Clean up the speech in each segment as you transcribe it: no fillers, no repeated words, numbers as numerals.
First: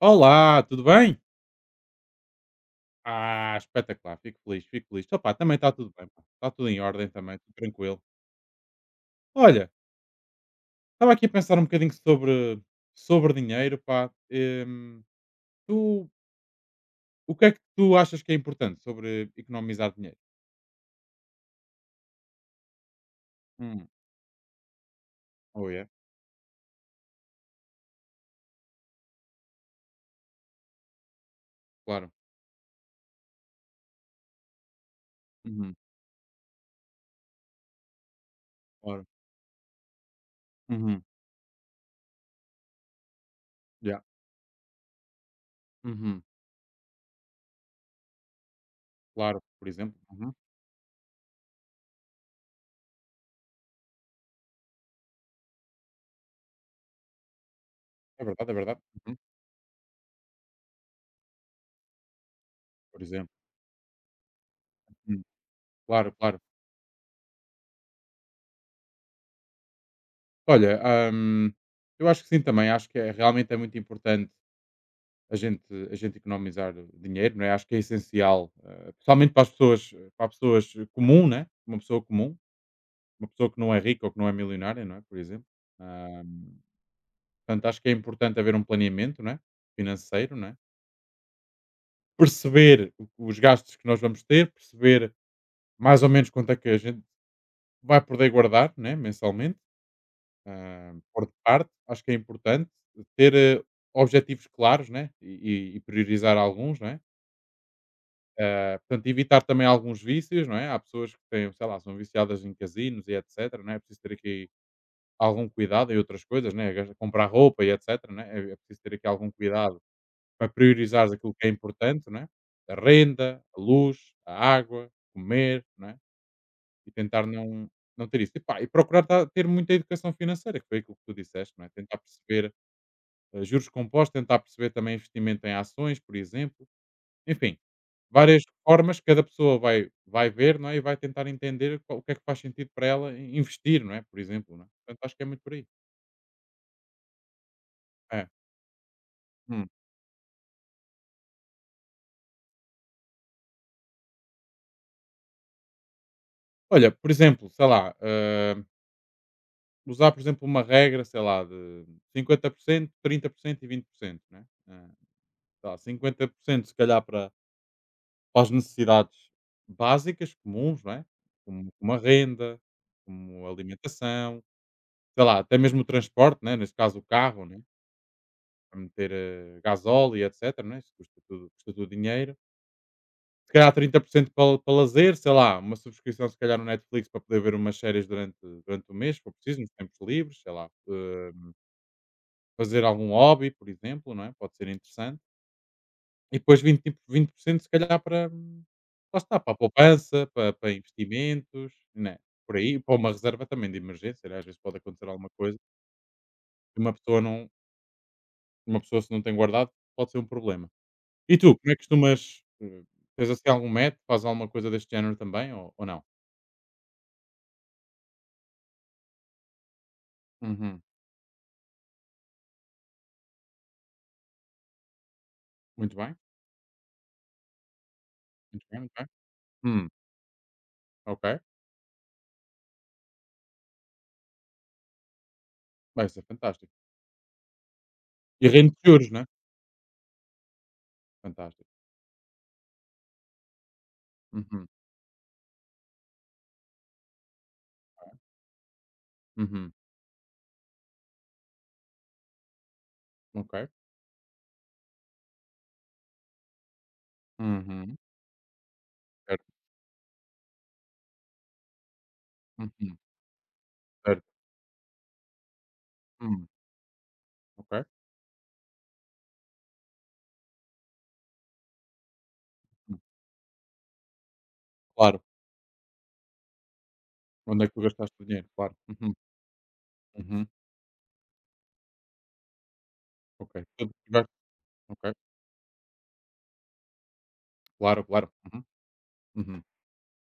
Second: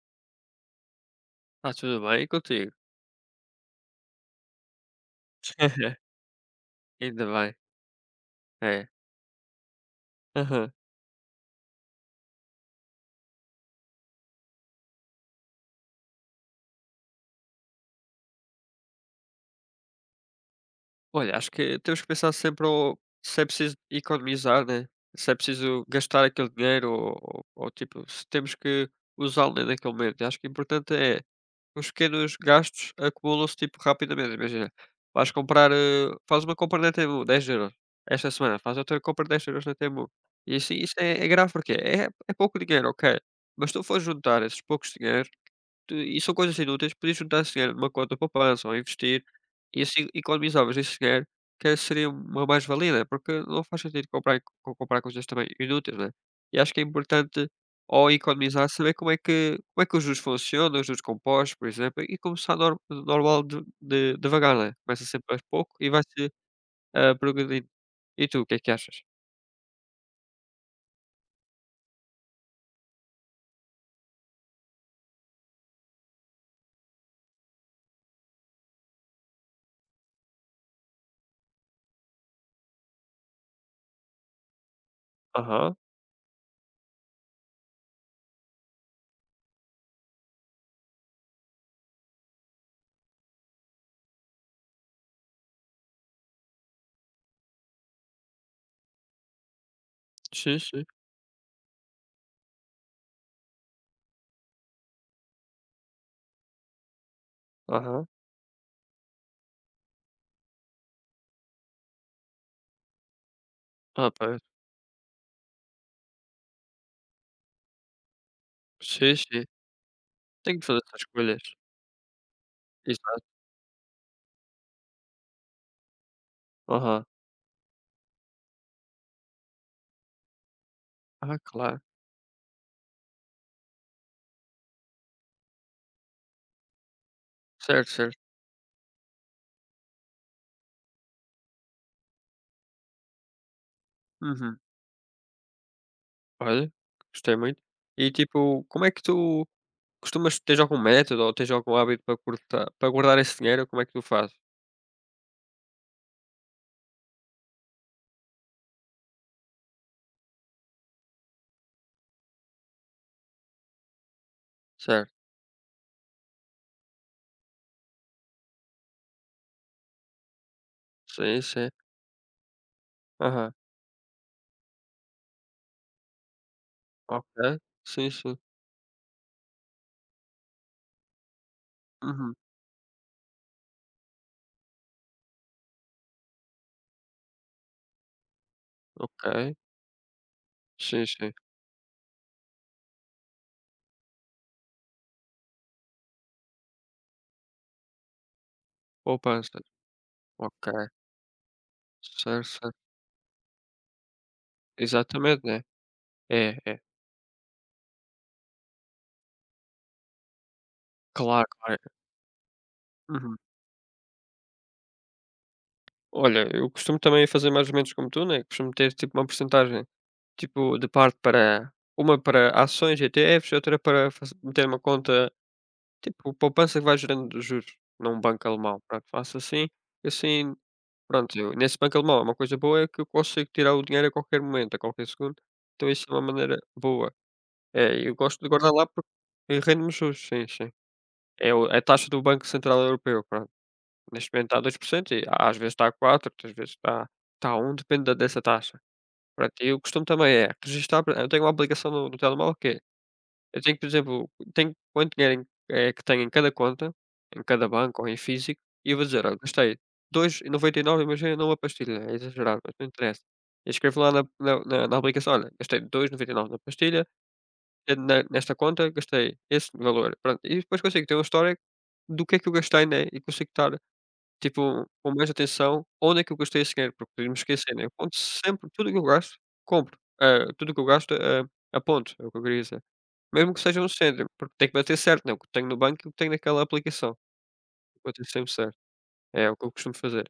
Olá, tudo bem? Está tudo bem e contigo? Ah, espetacular, fico feliz, fico feliz. Opá, também está tudo bem, pá. Está tudo em ordem Ainda também, tudo bem, tranquilo. é. Olha, Aham. estava aqui a pensar um bocadinho sobre dinheiro, pá. Tu, o que é que tu achas que é importante sobre economizar dinheiro? Olha, acho que temos que pensar sempre ou se é preciso Hum, economizar, né, se é oh yeah, preciso gastar aquele dinheiro ou tipo, se temos que usá-lo, né, naquele momento. Acho que o importante é os claro. pequenos gastos acumulam-se, tipo, rapidamente. Imagina, vais comprar, Uhum, faz uma compra na Temu, 10 euros esta semana, faz outra claro. compra de 10 euros na Temu. E assim, isso Uhum, é grave porque é pouco dinheiro, ok, mas se tu yeah. for juntar esses poucos dinheiros. E Uhum, são coisas assim, inúteis, podias juntar esse dinheiro numa conta de poupança ou investir, claro, por e exemplo. assim Uhum, economizavas esse dinheiro, que seria uma mais-valia, né, porque não faz sentido comprar coisas também inúteis, né. E acho que é importante, ao é verdade, é economizar, verdade. saber como Uhum, é que como é que os juros funcionam, os juros compostos, por exemplo, e começar nor por exemplo. normal de devagar, né. Começa Uhum, sempre aos pouco e claro, vai-se, claro. Progredindo. E tu, o que é que achas? Olha, hum, eu acho que sim também, acho que é, realmente é muito importante a gente, a gente economizar dinheiro, não é? Acho que é essencial, principalmente para para pessoas comum, né? Uma pessoa comum, uma pessoa que não é rica ou que não é milionária, não é? Por exemplo. Aham, Ahm, Portanto, acho que é importante haver um planeamento, não é? Financeiro, não é? Perceber os gastos que nós vamos ter, perceber mais ou menos quanto é que a gente vai poder guardar, né? Mensalmente, sim, sim. Por de parte. Acho que é importante ter objetivos claros, né? E priorizar alguns, né? Aham. Ah, portanto, evitar também alguns vícios, não é? Há pessoas que têm, sei lá, são viciadas em casinos e etc, não é? É preciso Ah, ter pois. aqui algum cuidado e outras coisas, né? Comprar roupa e etc, né? É preciso ter aqui Sim, algum sim. cuidado para Tenho que fazer essas priorizar aquilo escolhas. que é importante, não é? A Exato. renda, a luz, a água, comer, não é? E Aham. tentar não, não ter isso. E, pá, procurar ter muita educação financeira, que foi aquilo que tu Ah, disseste, não é? claro. Tentar perceber juros compostos, tentar perceber também investimento em ações, por exemplo, enfim, Certo, certo. várias formas que cada pessoa vai ver, não é, e vai tentar entender qual o que é que faz sentido para ela in investir, não é, por exemplo, Uhum. não é? Portanto, acho que é muito por aí. Olha, gostei muito. E É. tipo, como é que tu Hum. costumas tens algum método ou tens algum hábito para cortar, para guardar esse dinheiro? Como é que tu fazes? Olha, por exemplo, sei lá, usar, por exemplo, uma regra, sei lá, de 50% 30% e 20%, não é? Hã, Certo. sei lá, 50% se calhar para as necessidades básicas, comuns, não é, Sim, sim. como uma renda, como Aham. alimentação, sei lá, até mesmo o transporte, né é, neste caso o carro, Ok. né? Sim, sim. A meter, gasóleo e etcétera, né, isso custa tudo Uhum. dinheiro. Se calhar 30% para lazer, sei lá, uma subscrição se calhar no Netflix para poder ver umas séries durante o mês, se for Ok. preciso, nos tempos livres, sei lá, Sim, sim. fazer algum hobby, por exemplo, não é, pode ser interessante. E depois 20% se calhar para lá está, para a Poupança. poupança, para Ok. Investimentos, né, Certo, por aí, certo. para uma reserva também de emergência, né, às vezes pode acontecer alguma Exatamente, coisa, né? É, e é. uma pessoa não, uma pessoa se não tem guardado, pode ser um problema. E Claro, tu, como é que claro. costumas, tens Uhum. assim algum método, fazes alguma coisa deste género também ou não? Olha, eu costumo também fazer mais ou menos como tu, né? Costumo ter, tipo, uma porcentagem, tipo Uhum. de parte para uma para ações, ETFs, outra para meter uma conta. Muito bem, Tipo, poupança que vai gerando juros num banco muito alemão. bem, muito Pronto, bem. faço assim, Hum, e assim, pronto, ok. eu nesse banco alemão, uma coisa boa é que eu consigo tirar o dinheiro a qualquer momento, a qualquer segundo, então isso Vai é uma ser maneira fantástico. boa. É, eu gosto E de guardar rende lá porque juros, né? e rende-me juros, sim, sim. É o Fantástico. a taxa do Banco Central Europeu, pronto. Neste momento está a Uhum, 2% e às vezes está a 4, outras vezes está a 1, depende da dessa taxa. Pronto, uhum. e o costume também é registar, eu tenho uma aplicação no telemóvel que é, Ok. eu tenho que, por exemplo, tenho quanto dinheiro é que tenho em cada conta, em cada Uhum. banco ou em físico, e eu vou dizer: "Olha, Certo. gastei 2,99, imagina, numa pastilha", é exagerado, mas não Uhum. interessa. Eu escrevo lá Certo. na aplicação: "Olha, gastei Hum. 2,99 na pastilha, Ok. Ne nesta conta gastei esse valor", pronto. E depois consigo ter um histórico do que é que eu gastei, Hum. né, e consigo estar, tipo, com Claro. mais atenção onde é que eu gastei esse dinheiro, porque podia-me Onde é que esquecer, né. tu Eu aponto gastaste o dinheiro? sempre Claro. tudo o que eu Uhum. gasto, compro, Uhum. tudo o que eu gasto, aponto, é o que eu queria dizer. Ok. Mesmo que seja no Tudo que centro, tiveste. porque tem que bater Ok. certo, né, o que tenho no banco e o que tenho naquela aplicação, Claro, bater claro. sempre Uhum. certo. É o Uhum. que eu costumo fazer.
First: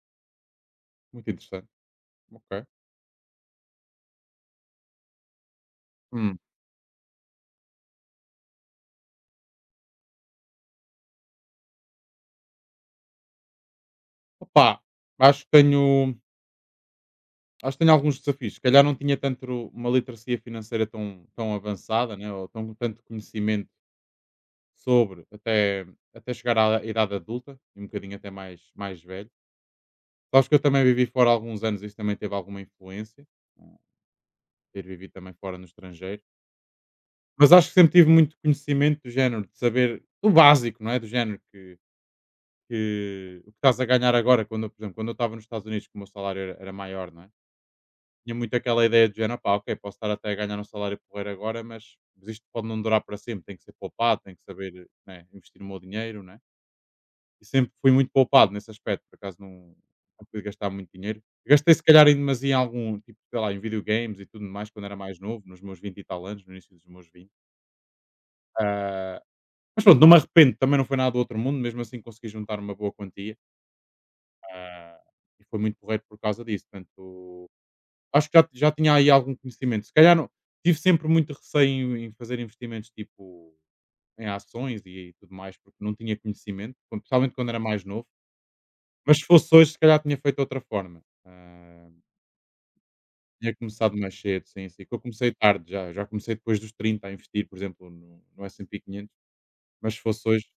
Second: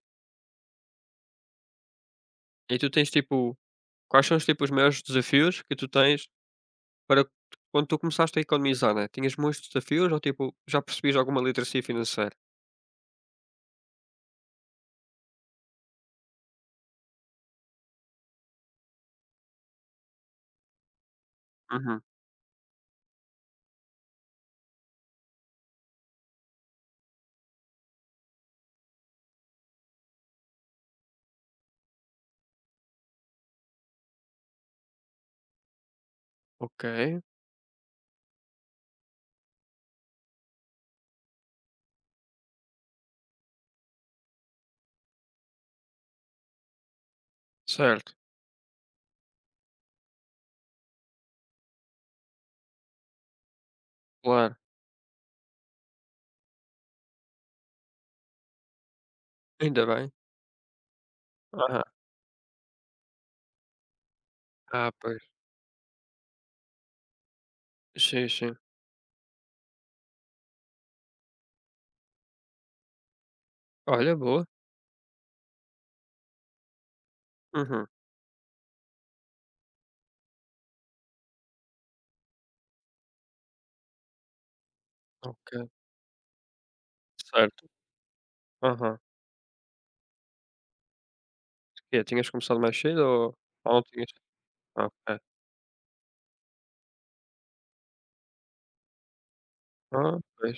Muito interessante. Ok. E tu tens, tipo, quais são os, tipo, os maiores desafios que tu tens Hum. para, quando tu começaste a economizar, né, tinhas muitos desafios ou, tipo, já percebias alguma literacia financeira? Opa, acho que tenho acho que tenho alguns desafios. Se calhar não tinha tanto uma literacia financeira tão, tão Uhum. avançada, né? Ou tanto conhecimento sobre até chegar à idade adulta e um bocadinho até mais, mais velho. Sabes que eu também vivi fora há alguns anos, isso também teve alguma influência, ah, ter vivido também fora no estrangeiro. Ok, Mas acho que sempre tive muito conhecimento do género, de saber o básico, não é? Do género que o que estás a ganhar agora, por exemplo, quando eu estava nos Estados Unidos, que o meu salário era maior, não é? certo, Tinha muito aquela ideia de género, pá, ok, posso estar até a ganhar um salário porreiro agora, mas isto pode não durar para sempre, tem que ser poupado, tem que claro, saber né, investir o meu dinheiro, né? E sempre fui muito poupado nesse aspecto, por acaso não, ainda bem. não fui gastar muito dinheiro. Gastei se Aham. calhar em demasia em algum, tipo, sei lá, em videogames e tudo mais, quando Ah, era mais pois. novo, nos meus 20 e tal anos, no início dos meus 20. Sim, sim. Ah, mas pronto, não me arrependo, também não foi nada do outro mundo, mesmo assim consegui juntar uma boa quantia. Olha, boa. ah, e foi muito porreiro por causa disso, portanto, Uhum. acho que já tinha aí algum conhecimento. Se calhar não tive sempre muito receio em fazer investimentos, tipo, em ações e tudo Ok, mais, porque não tinha conhecimento, quan principalmente quando era certo. mais novo. Aham. Mas se fosse hoje, se calhar tinha feito de outra forma. Ah, E tinhas começado mais cedo ou tinha não começado tinhas? mais cedo, sim, sim, que eu Ok. comecei tarde já. Já comecei depois dos 30 a investir, por exemplo, no S&P 500, mas se Ah, fosse hoje, pois.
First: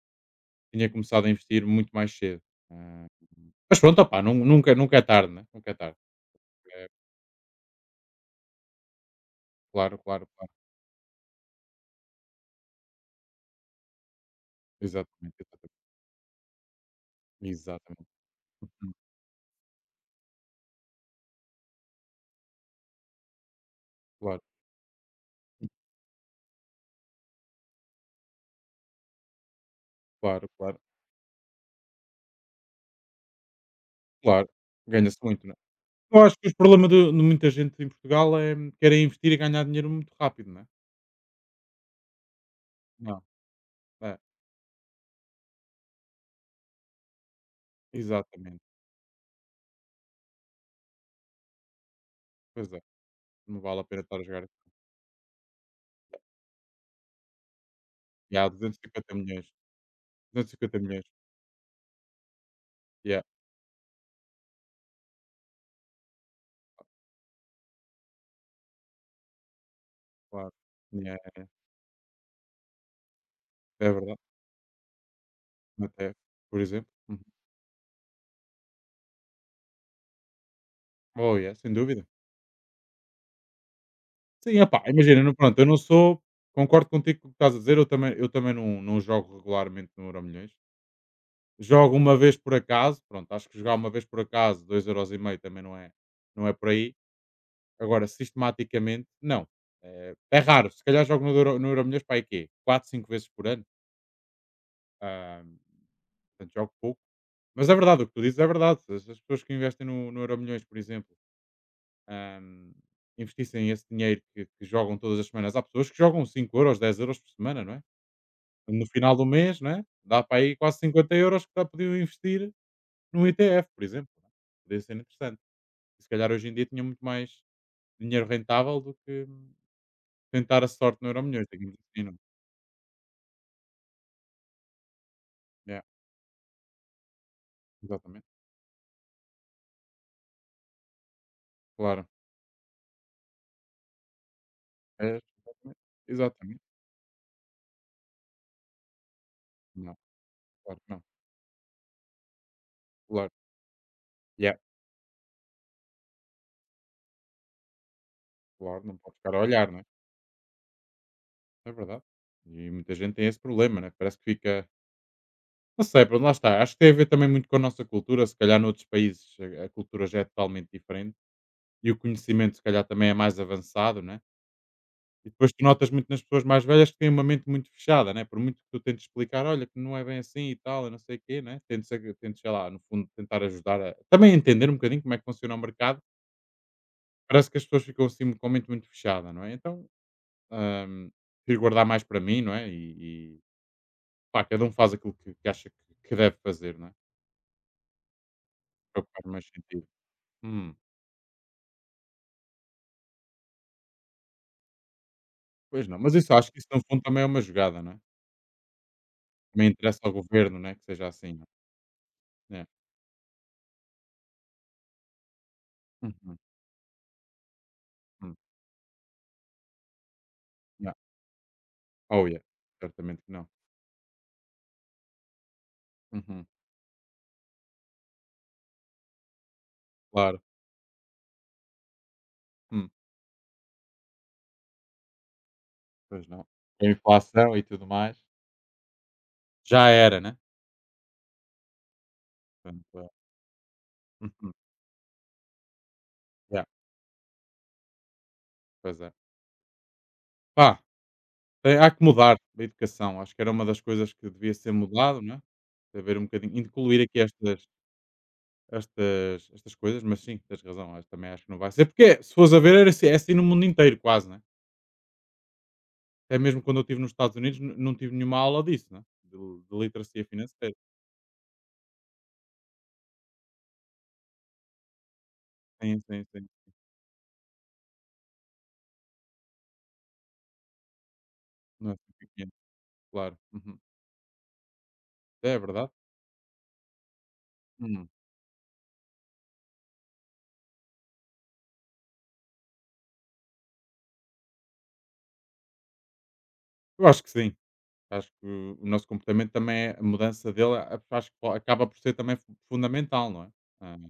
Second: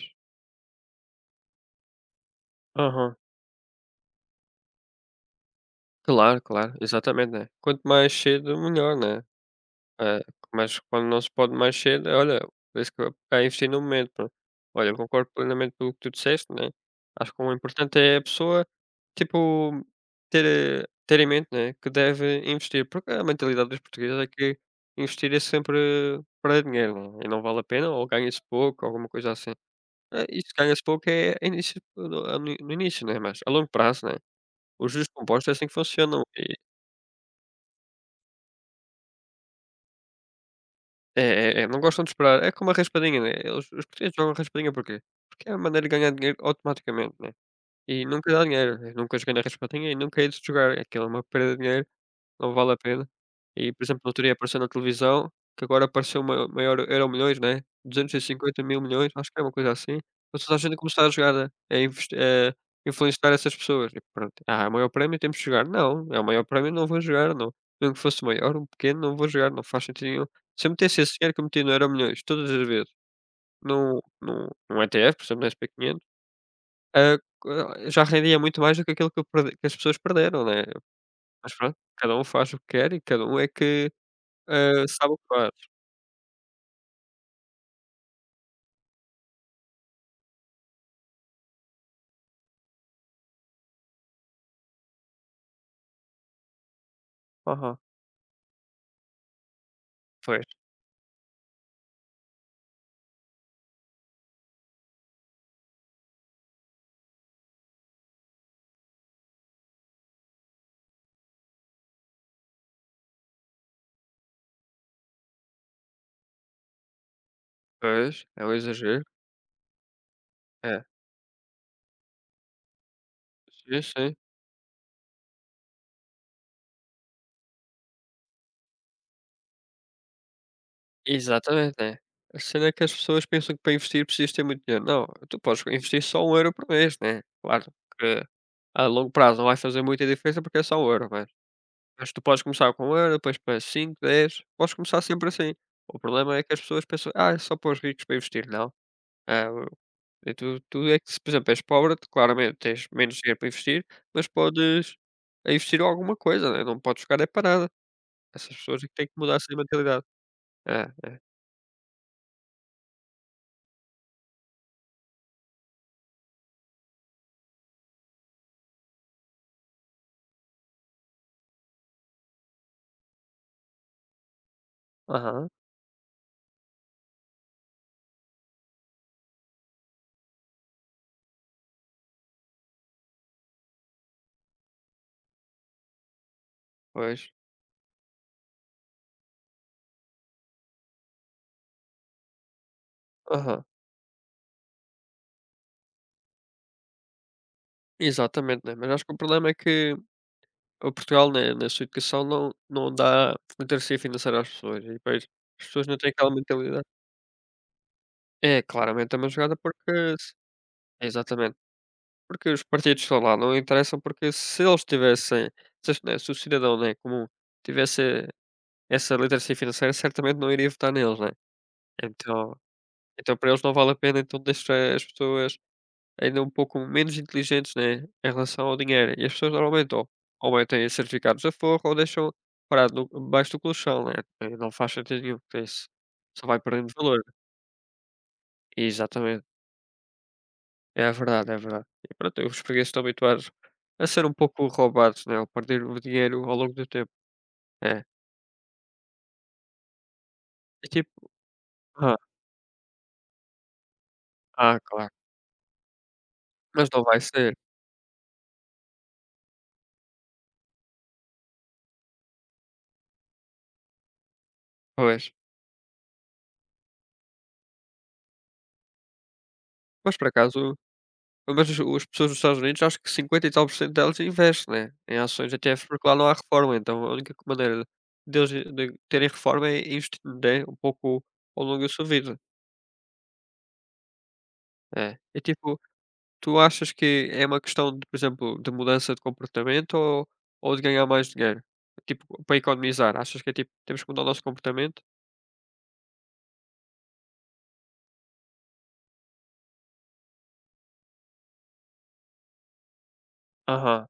tinha começado a investir muito mais cedo. Ah, Aham. mas pronto, opá, nunca é tarde, né, nunca é tarde. Claro, claro, É, exatamente, né. Quanto mais cedo, melhor, né. claro, Eh, claro, claro. mas quando não se pode mais cedo, é, olha, por isso que é investir no momento, pronto. Olha, eu concordo Exatamente, plenamente exatamente. com o que tu disseste, né. Acho que o importante Exatamente. é a pessoa, Hum, tipo, ter, ter em mente, né, que deve investir, porque a mentalidade dos portugueses é claro. que investir é sempre para dinheiro, né, e não vale a pena ou ganha-se pouco, alguma coisa assim. E Claro, claro, ganha-se pouco é início no início, né, mas a longo prazo, né, claro. os juros Ganha-se muito, compostos é não é? assim que funcionam. Eu acho que o problema de muita gente em Portugal é querem investir e ganhar dinheiro muito rápido, não é? É, é, é, não gostam de esperar. É como a raspadinha, Não, né, eles os portugueses é, jogam raspadinha porquê? Porque é a maneira de ganhar dinheiro automaticamente, né, e nunca dá exatamente. dinheiro. Eu nunca joguei na raspadinha e nunca hei de jogar, aquilo é uma perda de dinheiro. Não Pois vale a é, pena. não E, vale por a pena exemplo, no estar a outro dia jogar. apareceu na televisão que agora apareceu ma maior euro milhões, né, duzentos e Yeah, cinquenta mil milhões acho 250.000.000, que é uma milhões coisa assim, para duzentos e toda a gente cinquenta milhões. começar a jogar, a Yeah, influenciar essas pessoas. E pronto: "Ah, é o maior prémio, temos que jogar". "Não, é o maior prémio, não vou jogar, não. Mesmo que fosse maior um pequeno, não vou jogar, não faz sentido nenhum". claro. Se eu metesse esse Yeah, dinheiro que eu meti no euro milhões todas as vezes é num verdade. num num ETF, por exemplo, no SP500, Até, por exemplo. Uhum. ah, co já rendia muito mais do que aquilo que eu perde que as pessoas perderam, né. Oh yeah, Mas sem pronto, dúvida. cada um faz o que quer e cada um é que, Sim, opá, sabe o imagina, que não faz. pronto, eu não sou concordo contigo com o que estás a dizer, eu também não não jogo regularmente no Euromilhões. Jogo uma vez por acaso, pronto, acho que jogar uma vez por acaso, 2,50 € também não é, não é por aí. Aham. Agora, sistematicamente, não. É, Pois, raro, se calhar jogo no Euromilhões para aí quê? 4, 5 vezes por ano. Ah, portanto, jogo pouco. Mas é verdade, o que tu dizes é verdade. As pessoas que investem no Euromilhões, por exemplo, ah, investissem esse dinheiro que jogam todas as semanas. Há pessoas que jogam 5 euros, 10 € por semana, não é? pois, é um No exagero. final do mês, não é? Dá para aí quase É. 50 € que já podiam investir num ETF, Sim, por exemplo. sim. Não é? Podia ser interessante. E se calhar hoje em dia tinha muito mais dinheiro rentável do que tentar a sorte no Euromilhões, Exatamente, digamos é. assim, não é? A cena é que as pessoas pensam que para investir precisas ter muito dinheiro. Não, tu podes Yeah, investir só 1 euro por mês, né. Claro que exatamente, a longo prazo não vai fazer muita diferença porque é só 1€, mas claro. mas tu podes começar com 1 euro, depois para 5, 10, podes começar É, sempre assim. exatamente, O problema é que as exatamente. pessoas pensam: "Ah, é só para os ricos para investir". Não. É Não, E tu claro tu que é não, que, se, por exemplo, és pobre, tu claramente tens menos claro. dinheiro para investir, mas Yeah, podes investir em alguma coisa, né, não podes ficar é parada. Essas pessoas claro, é que não têm que pode ficar mudar a essa olhar, não é? mentalidade. É, é. É verdade. E muita gente tem esse problema, né? Parece que fica. Não sei, pronto, lá está. Acho que tem a ver também muito com a nossa cultura. Se calhar noutros países a cultura já é totalmente diferente e o conhecimento, se calhar, também é mais avançado, né? E Aham, depois tu notas muito nas pessoas mais velhas que têm uma mente muito fechada, né? Por muito que tu tentes explicar, olha, que não é bem assim e tal, e não sei o quê, né? Tentes, sei lá, no fundo, tentar ajudar a também entender um bocadinho como é que funciona o mercado. pois. Parece que as pessoas ficam assim com a mente muito fechada, não é? Então, hum, prefiro guardar mais para mim, não é? E, e Aham. pá, cada um faz aquilo que acha que deve fazer, não é? Exatamente, né, mas É o acho que que o faz mais problema é sentido. que Hum, o Portugal, né, na sua educação não dá literacia financeira às pessoas e depois as pois pessoas não não, têm mas isso aquela acho que isso no mentalidade. fundo também é uma jogada, não é? É, claramente é uma jogada Também porque interessa ao s governo, não é? Que seja assim, não é? exatamente, porque os É. partidos estão lá, não interessam porque se eles tivessem, se as né, se o Uhum, cidadão, né, comum tivesse. uhum, Essa literacia financeira certamente não iria votar yeah. neles, né. Oh, yeah. Então Certamente que então não. para eles não vale a pena, então deixa as pessoas ainda Uhum, um pouco menos inteligentes, né, em relação ao dinheiro. E as pessoas normalmente ou claro. Metem certificados a forro ou deixam Hum, parado no debaixo do colchão, né, não faz sentido nenhum, porque isso pois não. só vai Com a perdendo valor. inflação e tudo mais. Exatamente. Já era, né. É verdade, é verdade. E pronto, os portugueses Portanto, estão habituados a ser um uhum, pouco roubados, né, ou perder o dinheiro ao yeah, longo do tempo. É. pois é. Pá, É tipo tem há que ah, mudar a educação, acho que era uma das coisas que devia ser claro. mudado, não é. Haver um bocadinho Mas incluir não aqui vai ser. estas coisas, mas sim, tens razão, acho também acho que não vai ser, porque se fores a ver era assim é assim no mundo inteiro quase, né. Pois. Até mesmo quando eu estive nos Estados Unidos não não tive nenhuma aula disso, né, de Mas literacia por financeira. acaso Mas as pessoas dos Estados Unidos, acho que 50 e tal por cento delas investe, né, em ações ETFs, Sim, porque lá sim, não há sim. reforma, então a única maneira deles de terem reforma é investindo, né, um pouco ao longo da Não é sua assim vida. pequeno, claro. Uhum. É. E É tipo, verdade? tu achas que é uma questão de, Hum, por exemplo, de mudança de comportamento ou de ganhar mais dinheiro? Tipo, para economizar, achas que é tipo, temos que mudar o nosso comportamento? eu acho que sim. Acho que o nosso comportamento também é a mudança dele, acho que acaba por ser também fundamental, não é? Ah, Aham,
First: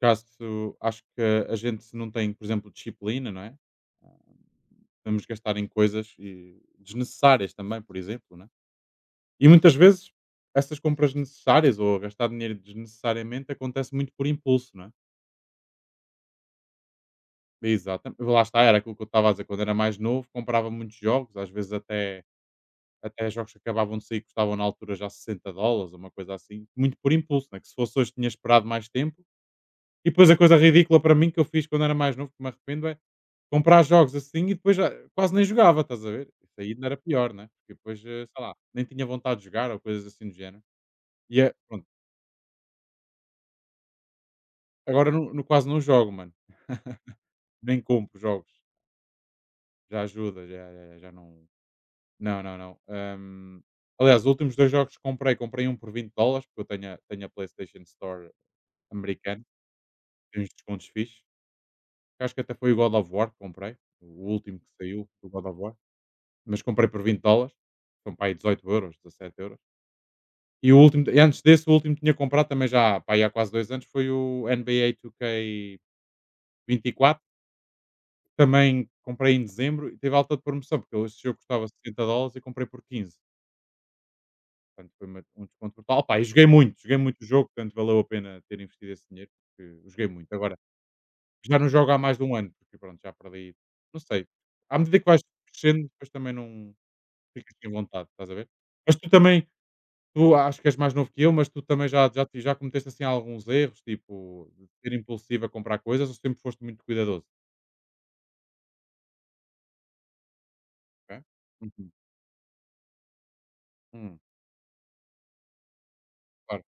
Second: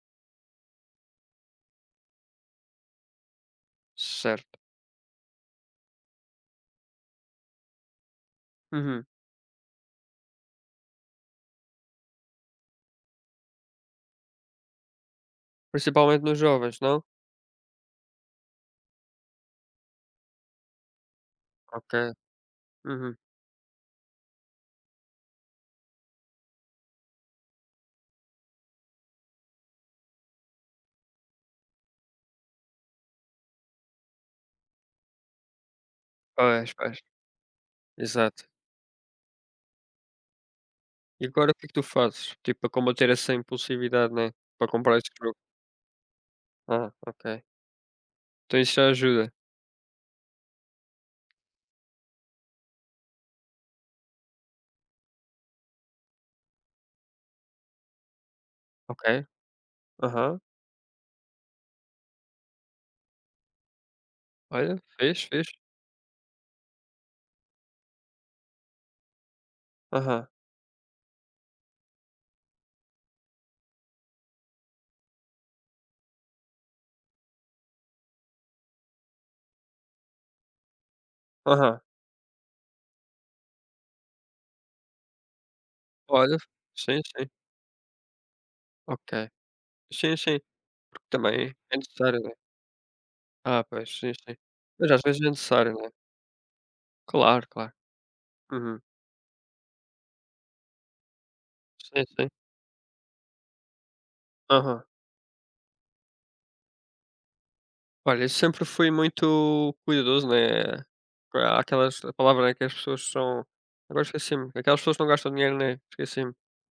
Caso acho que a gente se não tem, por exemplo, disciplina, não é? Ah, certo. Vamos gastar em coisas desnecessárias também, por exemplo, não é? Uhum. E muitas vezes essas compras necessárias ou gastar dinheiro desnecessariamente acontece muito por impulso, não é? Principalmente nos jovens, não? Exato. Lá está, era aquilo que eu estava a dizer quando era mais novo, comprava muitos jogos, às vezes Ok. até Uhum. Até jogos que acabavam de sair custavam na altura já US$ 60, uma coisa assim, muito por impulso, né, que se fosse hoje tinha esperado mais tempo. E depois a coisa ridícula para mim que eu fiz quando era mais novo, que me arrependo, é comprar jogos assim e depois já quase nem jogava, estás a ver? Isso aí Pois, ainda pois. era pior, né? Porque depois, sei Exato. lá, nem tinha vontade de jogar ou coisas assim do género. E E agora é, o que é que tu pronto, fazes? Tipo, para combater essa impulsividade, né, para comprar esse agora não, jogo? Quase não jogo, mano. Ah, ok. Nem compro jogos. Então isso já ajuda. Já ajuda, já, já, já não. Não, não, não. Aliás, os últimos dois jogos que comprei, comprei um por US$ 20, porque eu tenho a PlayStation Store Ok. americana. Aham. Tem uns descontos fixes. Acho que até foi o God of War que comprei, o último que Olha, saiu fez do God fez of War, mas comprei por US$ 20, são para aí dezoito euros, 17€. Aham, E o último, e antes desse, o último que tinha comprado também já, pá, aí há quase 2 anos, foi o NBA 2 k vinte e quatro, também comprei em dezembro e teve alta de promoção, porque esse jogo custava aham. US$ 60 e comprei por 15. Portanto, foi um desconto total. Pá, e Olha, joguei sim, muito o sim. jogo, portanto valeu a pena ter investido esse Ok. dinheiro, porque eu joguei Sim, muito. sim, Agora, porque também já não é jogo há mais necessário, de né. um ano, porque pronto, já perdi Ah, pois, não sim, sei, sim. à Mas medida às que vais vezes é necessário, crescendo, né. depois também não Claro, ficas sem claro. vontade, estás a ver? Uhum. Mas tu também, tu acho que és mais novo que eu, mas tu também Sim, já já sim. ti já cometeste, assim, alguns erros, tipo, de Aham. ser impulsivo a comprar coisas ou sempre foste muito cuidadoso? Olha, eu sempre fui muito cuidadoso, né, Ok. há Uhum. aquelas, a palavra, né, que as pessoas são, agora Hum, esqueci-me, aquelas pessoas que não gastam dinheiro, né, esqueci-me. claro.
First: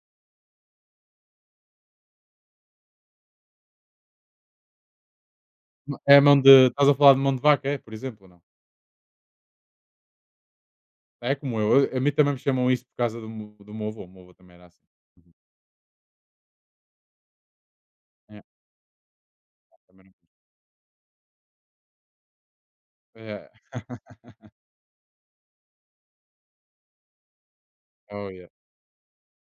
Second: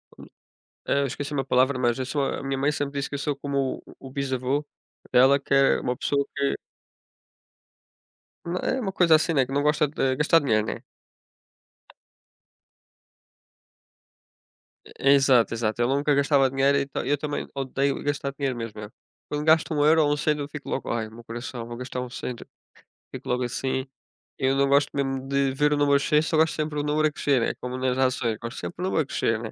Eu esqueci uma palavra, mas eu sou a minha mãe sempre disse que eu sou como o bisavô dela, que é uma É a pessoa mão de que estás a falar de mão de vaca, é, por exemplo, não? na é uma coisa assim, né, que não gosta de gastar dinheiro, né. É como eu a mim também me chamam isso por causa do meu avô, o meu avô também era assim. É, Uhum. exato, exato. Eu nunca gastava dinheiro, então eu também odeio gastar É, dinheiro mesmo, eu. Quando gasto um euro também ou um cento eu fico logo: "Ai, meu coração, vou gastar um cento", não fico logo é, assim. Eu não gosto mesmo de ver o número a descer, só gosto sempre o número a crescer, né, como nas oh, ações, yeah, gosto sempre o número a crescer, né.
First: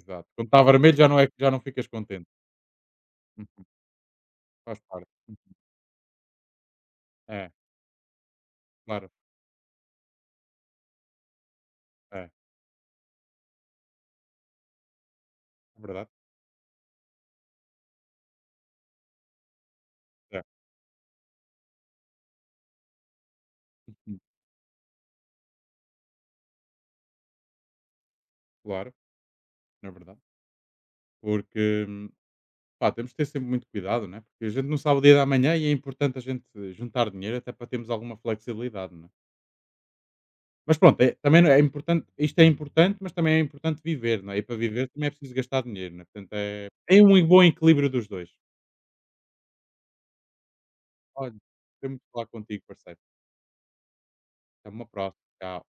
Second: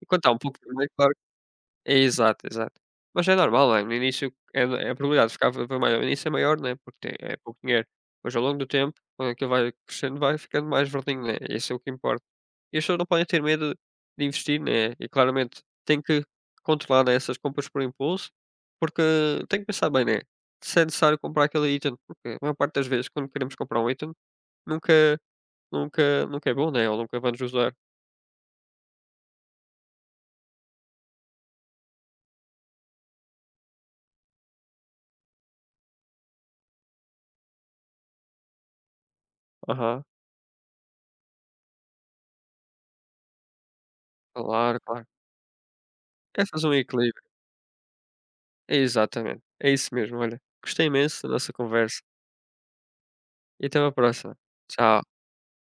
E quando está um Quando pouco. está vermelho já não ficas contente. Exato, exato. Mas é Uhum. normal, é, no início é Faz é a parte. probabilidade de ficar vermelho no início é maior, né, porque tem é É, pouco dinheiro. Mas ao longo do tempo, claro. quando aquilo vai crescendo, vai ficando mais verdinho, né, isso é o que importa. É, E as pessoas não podem ter medo de investir, né, e claramente é tem verdade. que controlar, né, essas compras por impulso, porque tem que pensar bem, né, É. se é necessário comprar aquele item, porque a maior parte das vezes quando queremos comprar um item, Hum. nunca nunca nunca é bom, né, ou nunca vamos usar. Claro, é verdade. Porque, pá, temos de ter sempre muito cuidado, né? Porque a gente não sabe o dia da manhã e é importante a gente juntar dinheiro até para termos alguma flexibilidade, né? Aham, Mas pronto, é, também é importante, isto é importante, mas também é importante viver, não é? E para claro, viver claro. também é preciso gastar dinheiro, né? Portanto, É é, fazer um é um equilíbrio. bom equilíbrio dos dois. Exatamente, é isso mesmo. Olha, gostei imenso da Olha, nossa foi muito conversa falar contigo, parceiro. e até uma próxima. Até uma próxima. Tchau. Tchau.